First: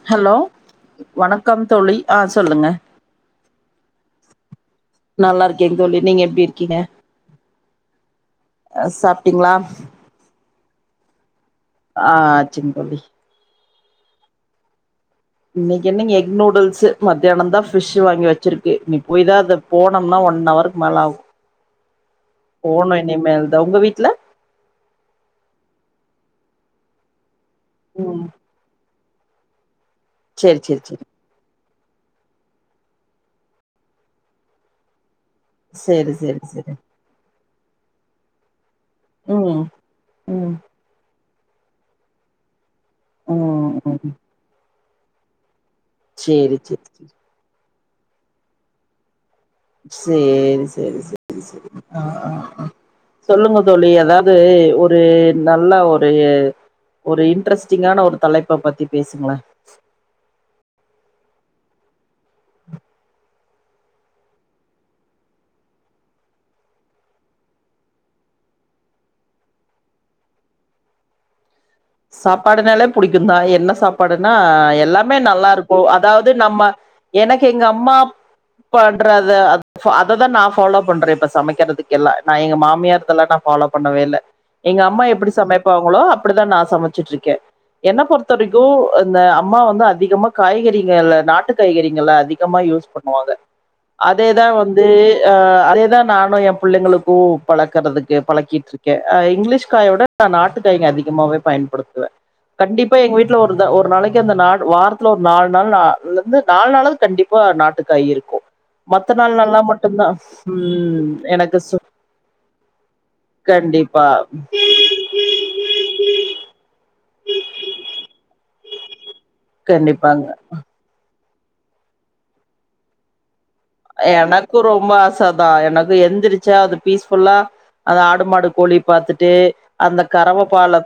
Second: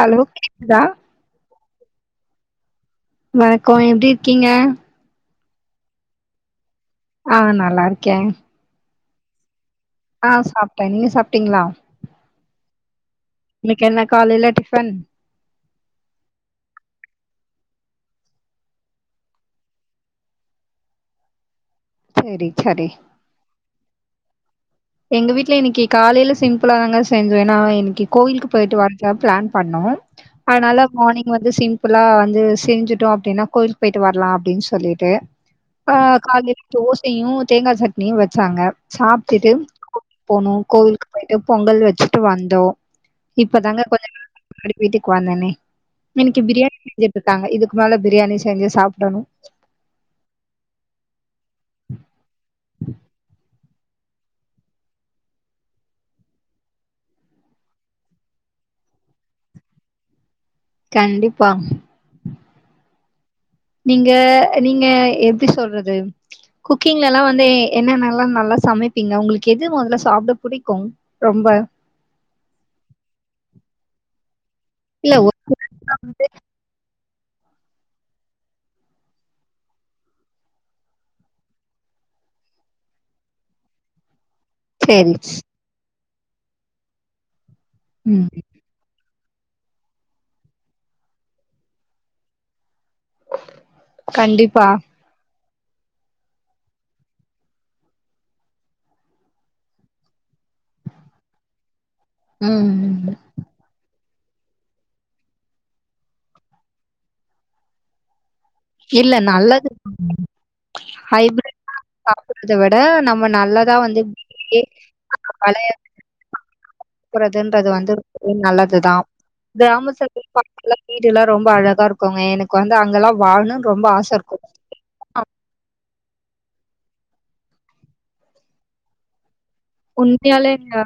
Hello கேக்குதா வணக்கம் தோழி ஆ சொல்லுங்க வணக்கோ எப்டி இருக்கீங்க நல்லா இருக்கேங் தோழி நீங்க எப்டி இருக்கீங்க ஆ நல்லா இருக்கே அ சாப்ட்டீங்களா ஆ சாப்ட்டே நீங்க சாப்ட்டீங்களா ஆச்சிங் தோழி இன்னைக்கி என்ன காலைல டிஃபன் இன்னைக்கு என்னங்க எக் நூடுல்ஸ மத்தியான தான் ஃபிஷ் வாங்கி வெச்சிருக்கு இனி போய்தா அத போனோம்னா ஒன் ஹவருக்கு மேலே ஆகும் செரி செரி போணும் இனி மேல தான் உங்க வீட்டுல எங்க வீட்ல இன்னைக்கு காலையில சிம்பிளா தாங்க செஞ்சோ ஏன்னா இன்னைக்கு ம் கோயிலுக்கு போயிட்டு வர தா பிளான் பண்ணோ சேரி சேரி அதுனால சேரி மார்னிங் வந்து சிம்பிளா வந்து செஞ்சிட்டோ அப்டின்னா கோயிலுக்கு போயிட்டு வரலா அப்டின்னு சொல்லிட்டு ஆ சேரி சேரி காலையில சேரி தோசையு தேங்கா சட்னியு வச்சாங்க சாப்ட்டுட்டு ம் போனு ம் கோவிலுக்கு போயிட்டு பொங்கல் வச்சுட்டு வந்தோ ம் இப்பதாங்க கொஞ்ச ம் நேர படுத் வீட்டுக்கு வந்தோனே இன்னைக்கு சேரி பிரியாணி சேரி செஞ்சுட்டு சேரி இருக்காங்க இதுக்கு மேல பிரியாணி செஞ்சு சாப்பிடணு சேரி செரி செரி செரி அ அ அ சொல்லுங்க தோழி அதாவது ஒரு நல்ல ஒரு ஒரு இன்ட்ரெஸ்டிங்கான ஒரு தலைப்ப பத்தி பேசுங்களே கண்டிப்பா நீங்க நீங்க எப்டி சொல்றது குக்கிங்ல எல்லா வந்து என்னென்னல்லா நல்லா சமைப்பீங்க உங்களுக்கு எது முதல்ல சாப்பிட பிடிக்கும் ரொம்ப சாப்பாடுனாலே புடிக்குந்தா என்ன சாப்பாடுன்னா இல்ல எல்லாமே ஒரு நல்லா இருக்கு அதாவது நம்ம எனக்கு எங்க அம்மா பண்றது அததா நான் ஃபாலோ பண்றே இப்ப சமைக்கிறதுக்கு எல்லா நா எங்க மாமியார் இதல்லா நா ஃபாலோ பண்ணவே இல்ல எங்க அம்மா சேரி எப்படி சமைப்பாங்களோ அப்படிதா நா சமைச்சிட்டு இருக்கே என்ன ம் பொறுத்த வரைக்கு கு இந்த அம்மா வந்து அதிகமா காய்கறிகள நாட்டு காய்கறிகள அதிகமா யூஸ் பண் ணுவாங்க அதேதா கண்டிப்பா வந்து அ அதேதா நானு என் பிள்ளைங்களுக்கு பழக்கறதுக்கு பழக்கிட்டு இருக்கே அ இங்கிலீஷ் காயோட நான் நாட்டுக்காய்ங்க அதிகமாவே பயன்படுத்துவே கண்டிப்பா ம் எங்க வீ ட்ல ஒரு ஒரு நாளைக்கு அந்த நா வாரத்துல ஒரு நாலு நாள் நாலு நாளாது கண்டிப்பா நாட்டுக்காய் இருக்கு மத்த இல்ல நாள் நல்லா நல்லது மட்டுந்தா ம் எனக்கு அத விட நம்ம நல்லதா வந்து கண்டிப்பா வீட்லயே பழைய [inaudible] றதுன்றது வந்து ரொம்பவே நல்லதுதா கிராம கண்டிப்பாங்க [unintelligible] ல்லா வீடு எல்லா ரொம்ப அழகா இருக்குங்க எனக்கு வந்து அங்கெல்லா வாழணு எனக்கு ரொம்ப ஆச சதா எனக்கு எந்திரிச்சா அது பீஸ் ஃபுல்லா அந்த ஆடு மாடு கோழி பாத்துட்டு அந்த கறவ உண்மையாலேங்க. பால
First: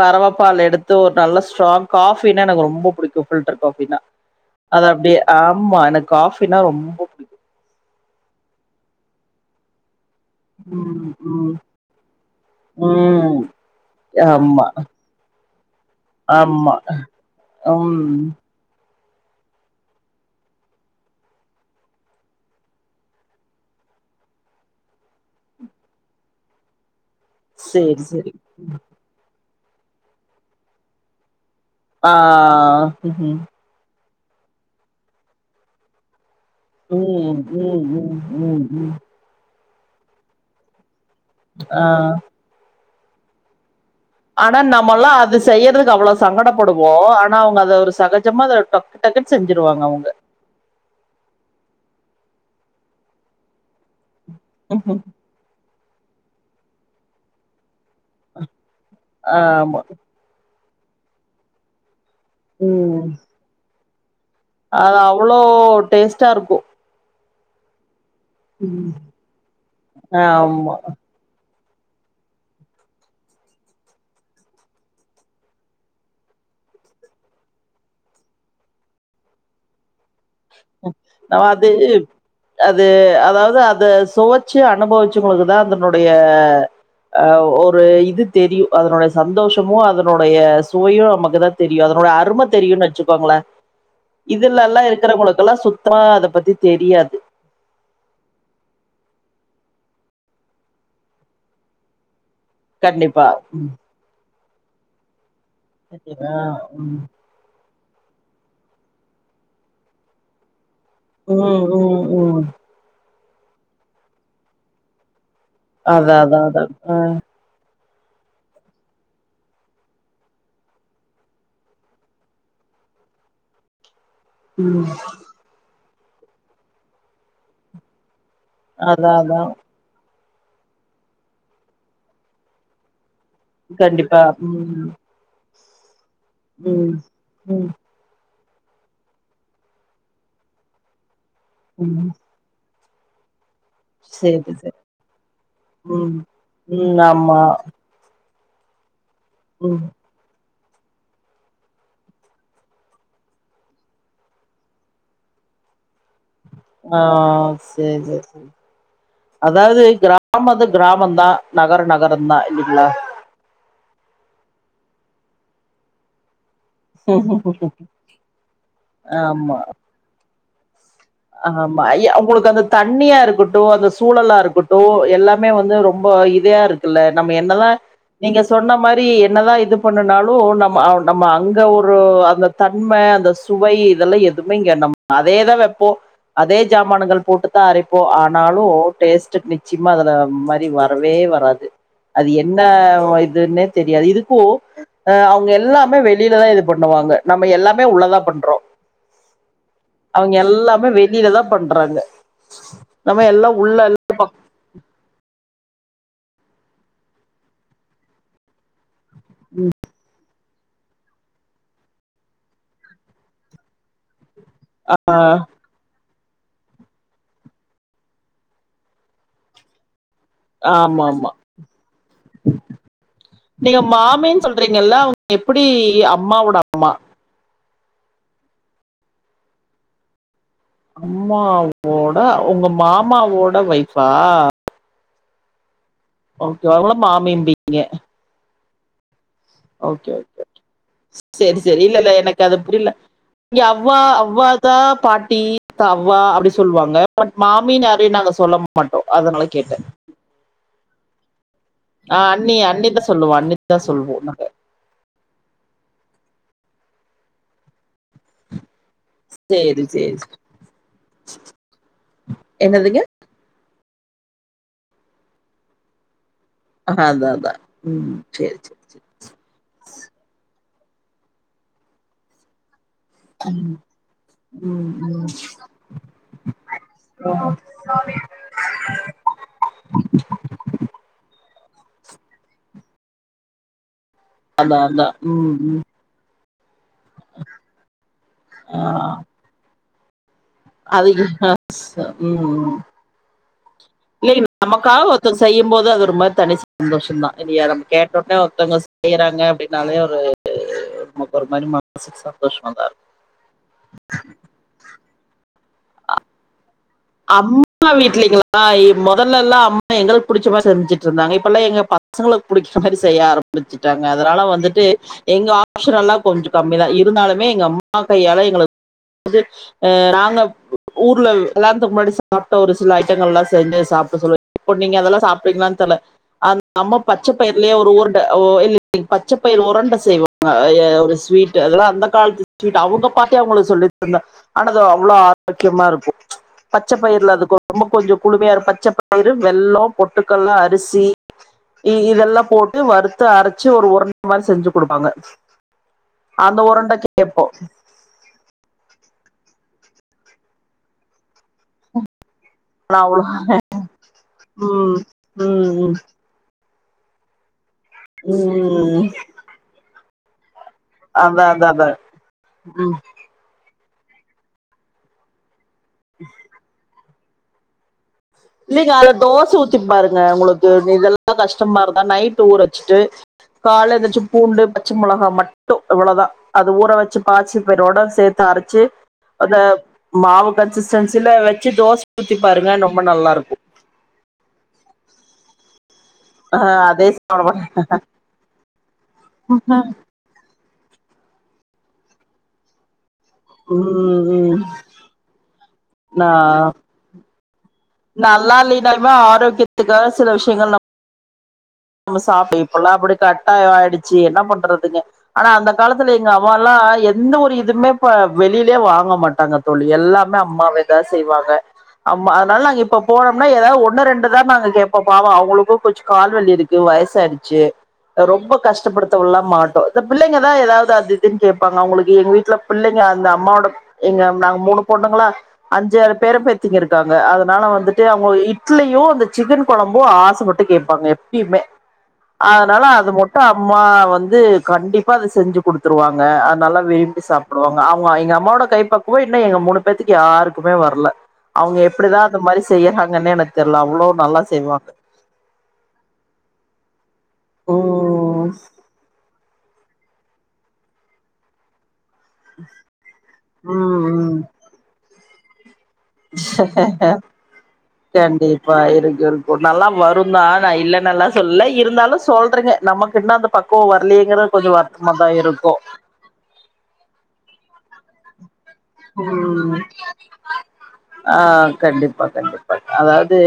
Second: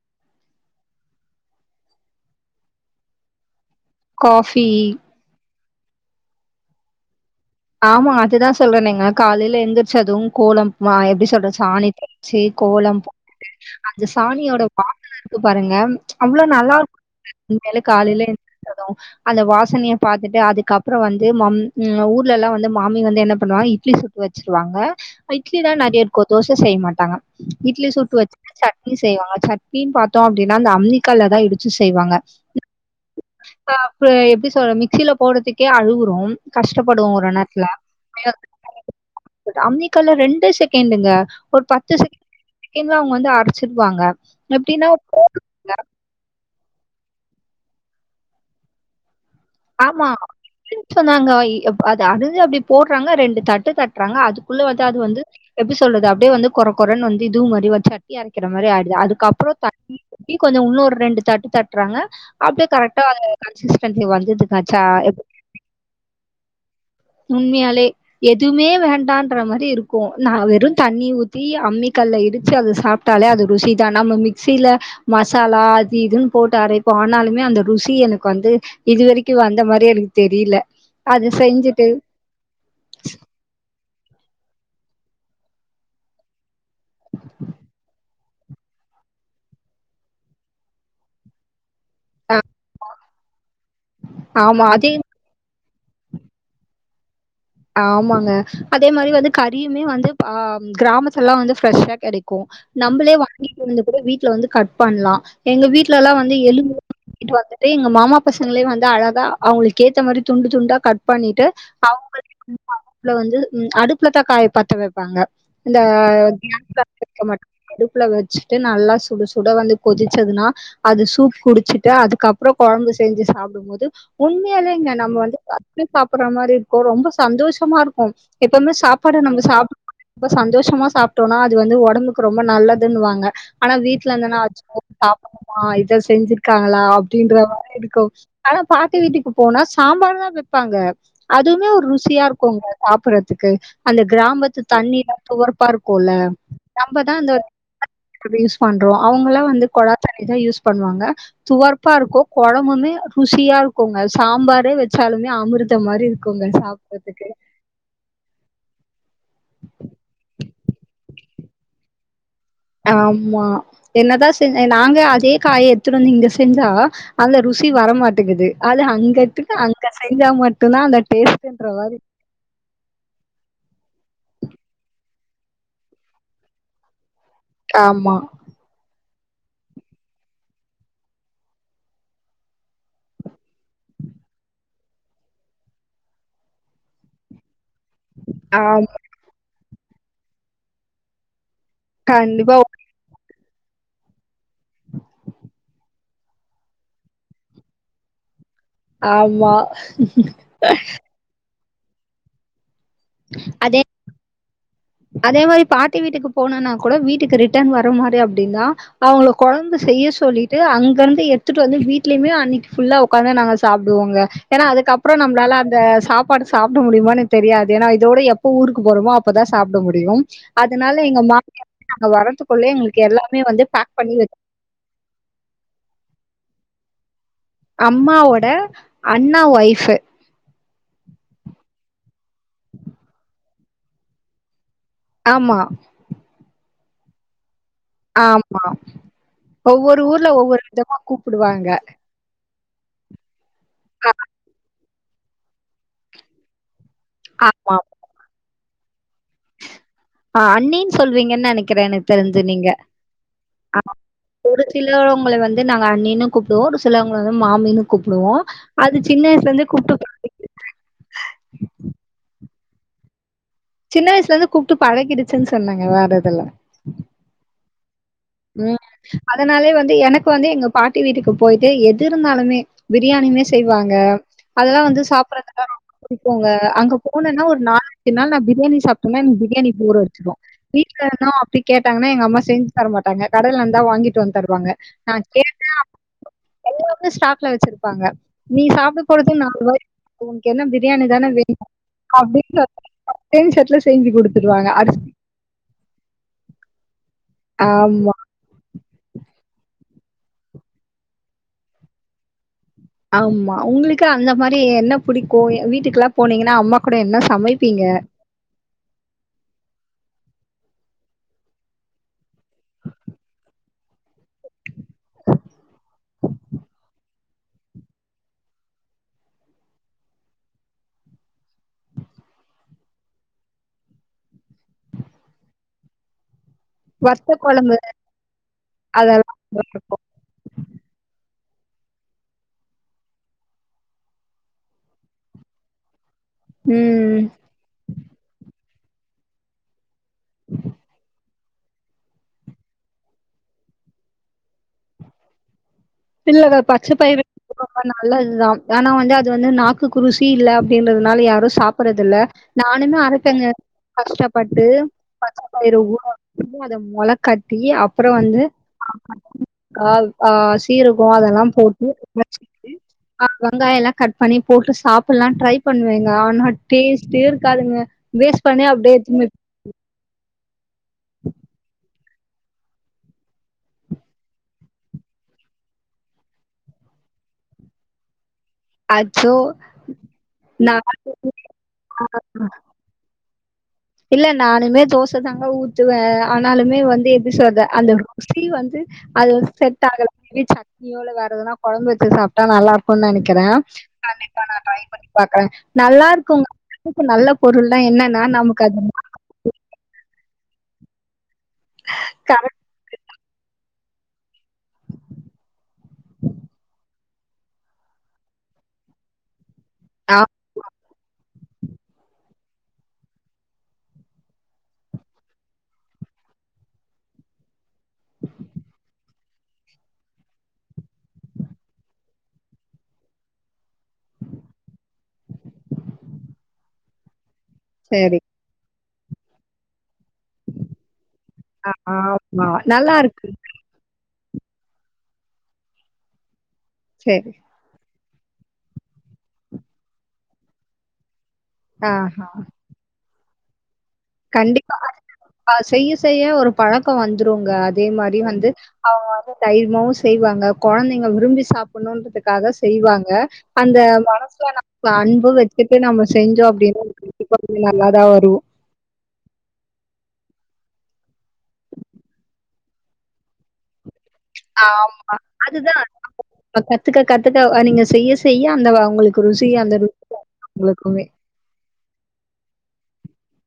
கரவப்பால் எடுத்து ஒரு நல்ல ஸ்ட்ராங் காஃபினா எனக்கு ரொம்ப பிடிக்கு ஃபில்டர் காஃபினா காஃபி. அது அப்டியே ஆமா எனக்கு காஃபினா ரொம்ப புடிக்கு ஆமா அதுதா சொல்றே நீங்க காலைல எந்திர்ச்சது கோலம் வ ம் எப்டி ம் சொல்றது சாணி தெளிச்சு கோலம் போ ம் ட்டு அந்த சாணியோட ஆமா வாசன இருக்கு பாருங்க அவ்ளோ ஆமா நல்லாருக் கு நீங்களு ம் காலையே எந்தி ரிச்சது அந்த வாசனைய பாத்துட்டு அதுக்கப்ற வந்து மம் அ ஊர் லெல்லா வந்து மாமி வந்து என்ன பண்ணுவாங்க இட்லி சுட்டு வச்சுருவாங்க அ இட்லி தா நெறைய இருக்கு தோச செய்ய மாட்டாங்க இட்லி சேரி சுட்டு சேரி வெச்சுட்டு சட்னி செய்வாங்க சட்னினு பாத்தோ அப்டினா அந்த அம்மிக்கல்ல தா இடிச்சு ஆ செய்வாங்க ம் பா இப்ப எப்டி சொல்றது மிக்சில போட்றத்துக்கே அழுகுரோ கஷ்ட ம் ம் ம் ம் ம் அமமிக்கல்லு ரெண்டே செகண்டுங்க ஒரு ஆ பத்து செக செகண்ட்ல அவ்ங்க வந்து அரைச்சிருவாங்க ஆனா எப்டின்னா நம்மலா அது செய்யறதுக்கு அவ்வளோ சங்கடப்படுவோ ஆனா அவ்ங்க அத ஒரு சகஜமா அத டக் டக்குன் செஞ்சுருவா ஆமா ம் சொன்னாங்க ஐ அப் அது அணுக அப்டி போட்றாங்க ரெண்டு தட்டு தட்றாங்க அது குள்ள வந்து அது ம்ஹ்ம். வந்து எப்டி சொல்றது அப்டியே வந்து கொர கொரனு வந்து இதுவு மாரி வந் சட்னி அரைக்கிற மாரி ஆய்டுது அது க்கப்றோ ஆமா தண்ணி ஊத்தி கொஞ்ச உன்ன ஒரு ரெண்டு தட்டு தட்றாங்க அப்டியே ம் கரெக்டா கன்சிஸ்டன்சி வந்துடு அது அவளோ டேஸ்ட்டா இருக்கு உண்மையாலே எதுமே வேண்டான்ற மாரி இருக்கு நா வெறு ஆமா தண்ணி ஊத் த்தி அம்மி கல்ல இடிச்சு அத சாப்ட்டாலே அது ருசி தா நம்ம மிக்சில மசாலா அது இதுன் போட்டு அரைப்போ ஆனாலுமே அந்த ருசி எனக்கு வந்து இதுவரைக் க்கு வந்த மாரி எனக்கு தெரியல அத அது செஞ்சுட்டு அது அதாவ்து அத சொவச்சு அனுபவிச்சவ்ங்களுக்குதா அதனுடைய அ ஒரு இது தெரியு அதனுடைய சந்தோஷமு அதனுடைய சுவையு நமக்கு தா தெரியு அதனுடைய அரும தெரியுன் வெச்சுக்கோங்களே ஆமா இதுலலா அதே இருக்கிறவ்ங்களுக் கெல்லா சுத்தறா அத பத்தி தெரியாது ஆமாங்க அதே மாரி வந்து கறியுமே வந்து ஆம் கிராமத்துலலா வந்து ஃப்ரெஷ்ஷா கெடைக்கு நம்மளே கண்டிப்பா வாங்கிட்டு வந்து கூட வீட்ல வந்து கட் பண்லா எங்க வீட்லலா வந்து ஆ எலும்பு ம் வாங்கிட்டு வந்து ட்டு எங்க மாமா பசங்களே வந்து அழகா அவ்ங்களுக்கு ஏத்த மாரி துண்டு துண்டா கட் பண்ணிட்டு ம் ம் அவ்ங்களுக் ம் ப்புல வந்து ம் அடுப்புலதா காய பத்த வெப்பாங்க இந்த அதா அதா அதா கேஸ்ல ஆ வெக்க மாட்டோ அடுப்புல வெச்சுட்டு நல்லா சுட சுட வந்து கொதிச்சதுனா அது சூப் குடிச்சிட்டு அதுக்கப்றோ கொழம்பு செஞ்சு சாப்டும்போது ம் உண்மையாலேங்க நம்ம வந்து சப்பி சாப்பிட்ற மாரி இருக்கு ரொம்ப சந்தோஷமா இருக்கு எப்பவுமே அதா சாப்பாடு அதா நம்ம சாப்ட்டு அத சந்தோஷமா சாப்ட்டோனா அது வந்து ஒடம்புக்கு ரொம்ப நல்லதுன்வாங்க ஆனா வீட்ல கண்டிப்பா இருந்தனா வெச்சு வேற ம் சாப்புட்ணுமா இத செஞ்சிருக்காங்களா ம் அப்டின்ற ம் மாரி இருக்கு ஆனா பாட்டி வீட்டுக்கு போனா சாம்பார் தா வெப்பாங்க அதுவுமே ஒரு ரு ம் சியா இருக்குங்க சாப்பிட்றத்துக்கு அந்த சேரி கிராமத்து சேரி தண்ணிலா துவர்ப்பா இருக்குல்ல ம் ம் நம்மதா அந்த ஆமா அது யூஸ் பண்றோ அவ்ங்களா வந்து ம் கொழாத்தண்ணிதா யூஸ் பண்ணுவாங்க துவர்ப்பா இருக்கு கொழம்புமே ருசியா இருக்குங்க சாம்பாரே வெச்சாலுமே அமிர்தம் மாரி இருக்குங்க சாப் ஆ சேரி சேரி சேரி அதாவ்து கிராம வந்து கிராமந்தா நகர நகரந்தா இல்லைங்களா ஆமா என்னதா செ நாங்க அதே காய எடுத்துனு வந்து இங்க செஞ்சா அந்த ருசி வரமாட்டேங்குது அது அங்கக்கு ஆமா அங்க செஞ்சா மட்டும்தா அந்த டேஸ்ட்ன்ற ஆமா மாரி ஏ உங்களுக்கு அந்த தண்ணியா இருக்கட்டு அந்த சூழலா இருக்கட்டு எல்லாமே வந்து ரொம்ப இதையா இருக் கில்ல நம்ம என்ன தா ஆமா. நீங்க சொன்ன மாரி என்னதா இது பண்ணுனாலு நம்ம நம்ம அங்கே ஒரு அந்த தன்ம அந்த சுவை இதெல்லா எதுவுமே இங்க நம்ம அதேதா வெப்போ அதே சாமான்கள் போட்டுதா அரைப்போ ஆனாலு ஆமா. டேஸ்ட் சிம்ம அதுல மாரி வரவே வராது அது கண்டிப்பா. என்ன இதுன்னே தெரியாது இதுக்கு அ அவுங்க எல்லாமே வெளியிலதா இது பண்ணுவாங்க நம்ம எல்லாமே உள்ளதா பண்றோ ஆமா. அவுங்க எல்லாமே வெளியில தா பண்றாங்க நம்ம எல்லா உள்ள அதே எல்லா ப அதே மாரி பாட்டி வீட்டுக்கு போனுன்னா கூட வீட்டுக்கு ரிட்டர்ன் வர மாரி அப்டி தா அவுங்கள கொழம்பு செய்ய சொல்லி ட்டு அங்கிருந்து எடுத்துட்டு வந்து வீ்ட்லயுமே அன்னைக்கி புல்லா உக்காந்து நாங்க சாப்புடுவோங்க ஏன்னா ஆ அதுக்கப்புறம் நம்மளால அந்த சாப்பாடு சாப்புட முடியுமானு தெரியாது ஏன்னா இதோட எப்ப ஊருக்கு போறோமோ அப்பதா சாப்புட முடியும் அதனால ஆமா எங்க ஆமா மாமிய வந்து நாங்க வரத்துக் குள்ளயே எங்களுக்கு எல்லாமே வந்து பேக் பண்ணி நீங்களா வந் எப்டி அம்மாவோட அம்மா அம்மாவோட அண்ணா ஒய்ஃபு அம்மாவோட உங்க மாமாவோட ஒய்ஃபா ஆமா ஓகே அவங்கள மாமிபிங்க ஆமா ஒவ்வொரு ஊர்ல ஒவ்வொரு விதமா கூப்புடுவாங்க க்கது புரியல இங்க அவ்வா அவ்வா தா பாட்டி அவ்வா அப்டி சொல்லுவாங்க பட் ஆமா மாமின்னு யாரையு நாங்க சொல்ல மாட்டோ அதனால கேட்டே அ அண்ணின்னு சொல்வீங்கன்னு நெனைக்கிறே எனக்கு ஆ தெரிஞ்சு அண்ணி நீங்க அண்ணிதா சொல்லுவோ அண்ணிதா [unintelligible] சொல்லுவோ நாங்க சிலவங்கள வந்து நாங்க அண்ணினு கூப்புடுவோ ஒரு சிலவங்கள வந்து மாமினு கூப்புடுவோ அது சின்ன வயசுலருந்து சேரி கூப்ட்டு சேரி என்னதுங்க சின்ன வயசுல இருந்து கூப்ட்டு பழகிடுச்சு சொன்னேங்க வேற எதுவு இல்ல அ அதா அதா ம் சேரி சேரி ம் சேரி அதனாலேயே வந்து எனக்கு வந்து எங்க பாட்டி வீட்டுக்கு போயிட்டு எது இருந்தாலுமே பிரியாணிமே செய்வாங்க அதெல்லா ம் வந்து ம் சாப்பறதுக்காக குடுப்பாங்க அங்க போனன்னா ம் ஒரு நாலஞ்சு நாள் பிரியாணி சாப் சுமன் பிரியாணிக்கி ஊறவச்சுருவோ வீட்ல இருந்தோ அப்டி கேட்டங்கன்னா எங்க அம்மா செஞ்சு தரமாட் டாங்க கடைல இருந்தா வாங்கிட்டு வந்து தருவாங்க அதா அதா நா ம் கேட்டா ம் எல்லாமே ஸ்டாக்ல வச்சிருப்பாங்க நீ சாப்புட ஆ போறது நாலு வாய் உனக்கு என்ன பிரியாணி அது தானே வேணு அப்டின்னு ம் சொல்லி அப்டியே [unintelligible] செஞ்சு குடுத்துருவாங்க அரிசி செய்யும்போது அது ரொம்ப மாரி தனி சந்தோஷம் தா இல்லயா நம்ம ஆமா, கேட்டோனே ஒருத்தவங்க செய்யறாங்க அப்டின்னாலே ஒரு ஒரு மாரி மனசுக்கு சந்தோஷமா தா இருக்கு ஆமா உங்களுக்கு அந்த மா ரி என்ன புடிக்கு வீட்டுக்கெல்லா போனீங்கன்னா அம்மா கூட என்ன சமைப்பீங்க ஆ மொதல்ல எல்லா அம்மா எங்களுக்கு புடிச்ச மாதி செஞ்சுட்டு இருந்தாங்க இப்ப எல்லா எங்க பசங்களுக்கு புடிக்கற மாரி செய்ய ஆரம் பிச்சுட்டாங்க அதனால வந்துட்டு எங்க ஆப்சனெல்லா கொஞ்ச கம்மிதா இருந்தாலுமே எங்க அம்மா கையால எங்களு வந்து ஆ நாங்க ஊர்ல எல்லா வரதுக்கு முன்னாடி சாப்புட்டா ஒரு சில ஐட்டங்கள் எல்லா செஞ்சு சாப்புடா சொல்லி இப்ப நீங்க அத எல்லா சாப்புடுவிங்களானு தெர்ல அந் நம்ம வத்த பச்சை பயிரலயே குழம்பு ஒரு உருண்டா ஓ இல்லாங் அதெல்லாம் பச்சைப்பயிர் உருண்ட நல்லாருக்கும். செய்வே ஆ ஏ ஒரு ஸ்வீட் அத எல்லா அந்த காலத்து ஸ்வீட் அவுங்க பாட்டி அவுங்களுக்கு சொல்லி தந்தா அட அது அவ்வுளே ஆரோக்கியமா இருக்கு பச்சை ம். பயிர்ல அதுக்கு ரொம்ப கொஞ்சே குளுமையா இரு பச்சை பயிரு வெள்ளம் பொட்டுக்கடல அரிசி இ இத எல்லா போட்டு வறுத்து அரைச்சு ஒரு உருண்டா மாறி செஞ்சு கொடுப்பாங்க அந்த உருண்டைக்கு கேப்போ நல்லது தா ஆனா வந்து அது வந்து நாக்கு குருசி இல்ல அப்புடின்றது னால யாரு சாப்ப பறது இல்ல நானுமே நான் அரை அவ்வளோ பங்க கஷ்டப்பட்டு ம் பச்சப்பயிர ம் ஊற அத மொள கட்டி அப்புறே வந்து ம் ஆ ஆ சீர ஓ அத எல்லா அதான் அதான் போட்டு அதான் அரைச்சிட்டு ம். வெங்காயம் எல்லா கட் பண்ணி போட்டு சாப்பிடலா ட்ரை பண்ணுவாங்க ஆனா டேஸ்ட் இருக்காதுங்க வேஸ்டு இல்லைங்க அதுல தோசை ஊத்தி பாருங்க உங்களுக்கு இத எல்லா கஷ்டமா இருந்தா நைட்டு ஊற வச்சிட்டு காலையில எந்துருச்சு பூண்டு பச்சை மிளகா மட்டு இவ்வளதா அத ஊற வச்சு பச்சி பயிரோட சேர்த்து அரை ச்சு அச்சோ அத மாவு நா கன்சிஸ்டன்சில வச்சு தோசை ஊத்தி பாருங்க ரொம்ப நல்லா இருக்கும் இல்ல நானுமே தோசை தாங்க ஊ த்துவே ஆ ஆனாலுமே அதே வந்து எப்புடி சாப்ட சொல்றது அந்த ருசி வந்து அது வந்து செட் ஆகல சட்னியோட வேற ஏதனா குழம்பு வச்சு சாப் டா நல்லா இருக்கும்னு நினைக்கிறே ம் கண்டிப்பா நா ம் ட்ரை பண்ணி பாக்குறே நல்லா நா இருக்கு நல்ல பொருள் தா என்ன என்னா நமக் இந்த தடவ ஆரோக்கியத்துக்கா சில விஷயங்கள் நம் நம்ம சாப்பிட கரெக்ட் இப்ப எல்லா அப்புடி கட்டாய ஆயிடுச்சு என்ன பண்றதுங்க ஆனா அந்த காலத்துல எங்க அம்மா எல்லா எந்த ஒரு இதுமே இப்ப வெளியிலயே வாங்க மாட்டாங்க தோழி ஆ எல்லாமே அம்மாவே தா செய்வாங்க அம் மா அதனால நாங்க இப்ப போனோம்னா ஏதாவது ஒன்னு ரெண்டு தா நாங்க கேட்பே அ அவுங்களுக்கு கால்வலி இரு க்குது வயசாயிடுச்சு ரொம்ப கஷ்டப்படுத்தவல்லா மாட்டோ இந்த பிள்ளைங்கதா ஏதாவது அதித்தின்னு கேட்பாங்க அவுங்களுக்கு எங்க வீட்டுல பிள்ளைங்க அந்த அம்மாவோட இங்க நாங்க மூணு பொண்ணுங்களா அஞ்சுறு பேரா பேத் திங்க இருக்காங்க அதனால வந்துட்டு சரி அவுங்க இட்லியு அந்த சிக்கன் குழம்பு ஆசை பட்டு கேட்பாங்க எப் பயுமே ஆ ஆமா அதனால நல்லா அது இருக்கு மட்டு அப் அம்மா வந்து கண்டிப்பா அது செஞ்சு கொடுத்துருவாங்க அத நல்லா விரும்பி சரி சாப் புடுருவாங்க அவுங்க எங்க அம்மாவோட கை பக்கவே இன்னு எங்க மூணு பேத்துக்கு யாருக்குமே வரல அவுங்க எப்படி தா ஆஹா அந்த மாதிரி செய்யறாங்கன்னே எனக்கு தெர்ல அவ்ளோ நல்லா கண்டிப்பா செய்வாங்க ஆ செய்ய செய்ய ஒரு பழக்க வந்துருங்க அதே மாதிரி ம் வந்து அவுங்க வந்து தைரியமு செய்வாங்க குழந்தைங்க விரும்பி சாப்பிடணும்ன்றதுக்காக செய் வாங்க அந்த ம் ம் மனசுல நம்ம அன்பு வச்சட்டு நம்ம செஞ்சோ அப்புடின்ன கண்டிப்பா கொஞ்ச நல்லா தா வரும் கண்டிப்பா இருக்கு இருக்கு நல்லா வருந்தா நா இல்லலைன்னல்லா சொல்லல இருந்தாலு சொல்றேங்க நமக்கு இன்னு அந்த பக் குவே வரலைங்குற ஆ கொஞ்ச வருத்தமாதா இருக்கு அதுதான் கத்துக்க கத்துக்க ஆ நீங்க செய்ய செய்ய அந்த உங்களுக்கு ருசி ம் அந்த ருசி உங்களுக்குமே. ஆ கண்டிப்பா கண்டிப்பா அதாவது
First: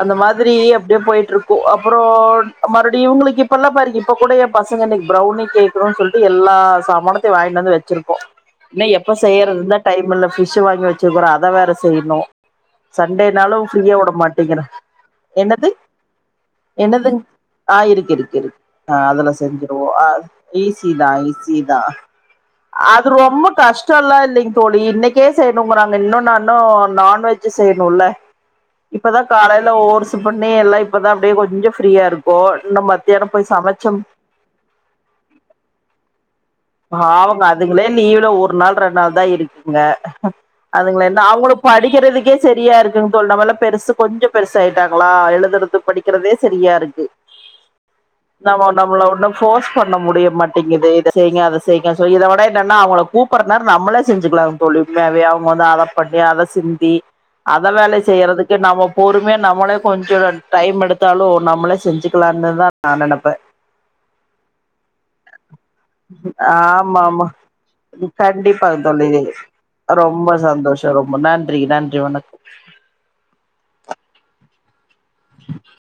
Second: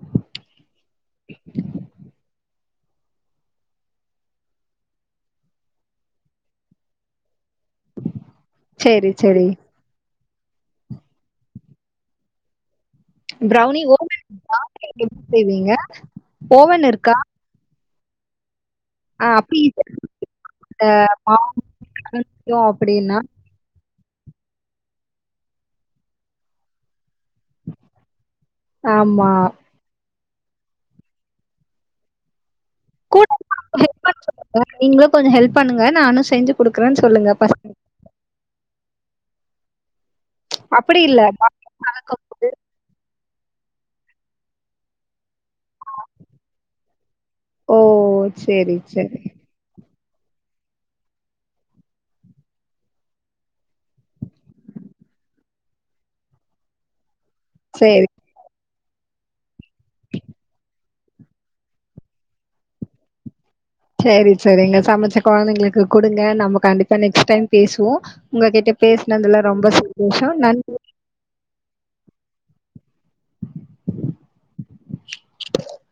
அந்த மாறி அப்புடியே போயிட்டு இருக்கு அப்புறே மறுபடியு இவுங்களுக்கு இப்ப எல்லா பாருக்க இப்ப கூட பசங்க இன்னைக்கு பிரௌனி கேக்கனுன்னு சொல்ட்டு எல்லா ஜாமானத்தயு வாங்கிட்டு வந்து வச் வச்சிருக்கோ ஏன்னா எப்ப சரி, சரி. செய்யறதுந்தா டைம் இல்ல ஃபிஷ்ஷு வாங்கி வச்சுருக்குறோ அத வேற செய்ணு சண்டேனாலு ப்ரௌனி ஃப்ரீயா ஓவன் விட மாட்டீங்க எப்படி என்னது செய்வீங்க? ஓவன் இருக்கா ஆஹ் இருக்கு இருக்கு இருக்கு ஆஹ் ஆ அதுல அப்படி செஞ்சுருவோ ஈஸியா அஹ் ஈசி தா மாவு ஈசி தா அரைச்சிட்டோம் அது அப்டின்னா ரொம்ப கஷ் ல்லா இல்லைங்க தோழி இன்னைக்கே செய்ணுங்கறாங்க இன்னு நா இன்னு நான்வெஜ்ஜு செய்ணுல இப்பதா ஆமா. காலையில ஓர்ஸு பண்ணி எல்லா இப்பதா அப்டியே கொஞ்சோ ஃப்ரீயா இருக்கோ நம்ம மதியானம் போய் சமச்சும் நீங்களு கொஞ்சோ ஹெல்ப் பண்ணுங்க நானு செஞ்சு குடுக்குறேன்னு சொல்லுங்க பாவுங்க பசங்களுக்கு. அதுங்களே லீவ்ல ஒரு நாள் ரெண் நாள் தா இருக்குங்க அப்படி அதுங்கள என்ன இல்ல அவுங்ளு படிக்கிறதுக்கே சரியா இருக்கு சோ நம்மல்ல பெருசு பெருசு கொஞ்சோ பெருசாயிட்டாங்களா எழுதுரது படிக் வெக்கிரதே செரியாருக்கு ஓ! நம்ம சரி, நம்மள சரி. ஒண்ணு ஃபோர்ஸ் பண்ண முடிய மாட்டேங்குது இத செய்ங்க அத செய்ங்க சொல்லி இத விட என்னன்னா அவங்கள கூப்பறநேரோ நம்மளே செஞ்சுக்கலாங்க தோழி உண்மையாவே அவங்க வந்து அத பண்ணி அத செஞ் இ அதெல்லா இல்ல சரி, செய்யறதுக் நம்ம பொறுமையா நம்மளே கொஞ்சோ டைம் எடுத்தாலு நம்மளே செஞ்சுக்கலான்னுதா நா நினப்பே சேரி சேரிங்க சமச்சு குழந்தைங்களுக்கு கொடுங்க நம்ம கண்டிப்பா ஆமா ஆமா நெக்ஸ்ட் டைம் பேசுவோ உங்க கண்டிப்பா கிட்ட தோழி பேசினதுல ரொம்ப சந்தோஷோ ரொம்ப நன்றி சந்தோஷோ ரொம்ப நன்றி நன்றி வணக்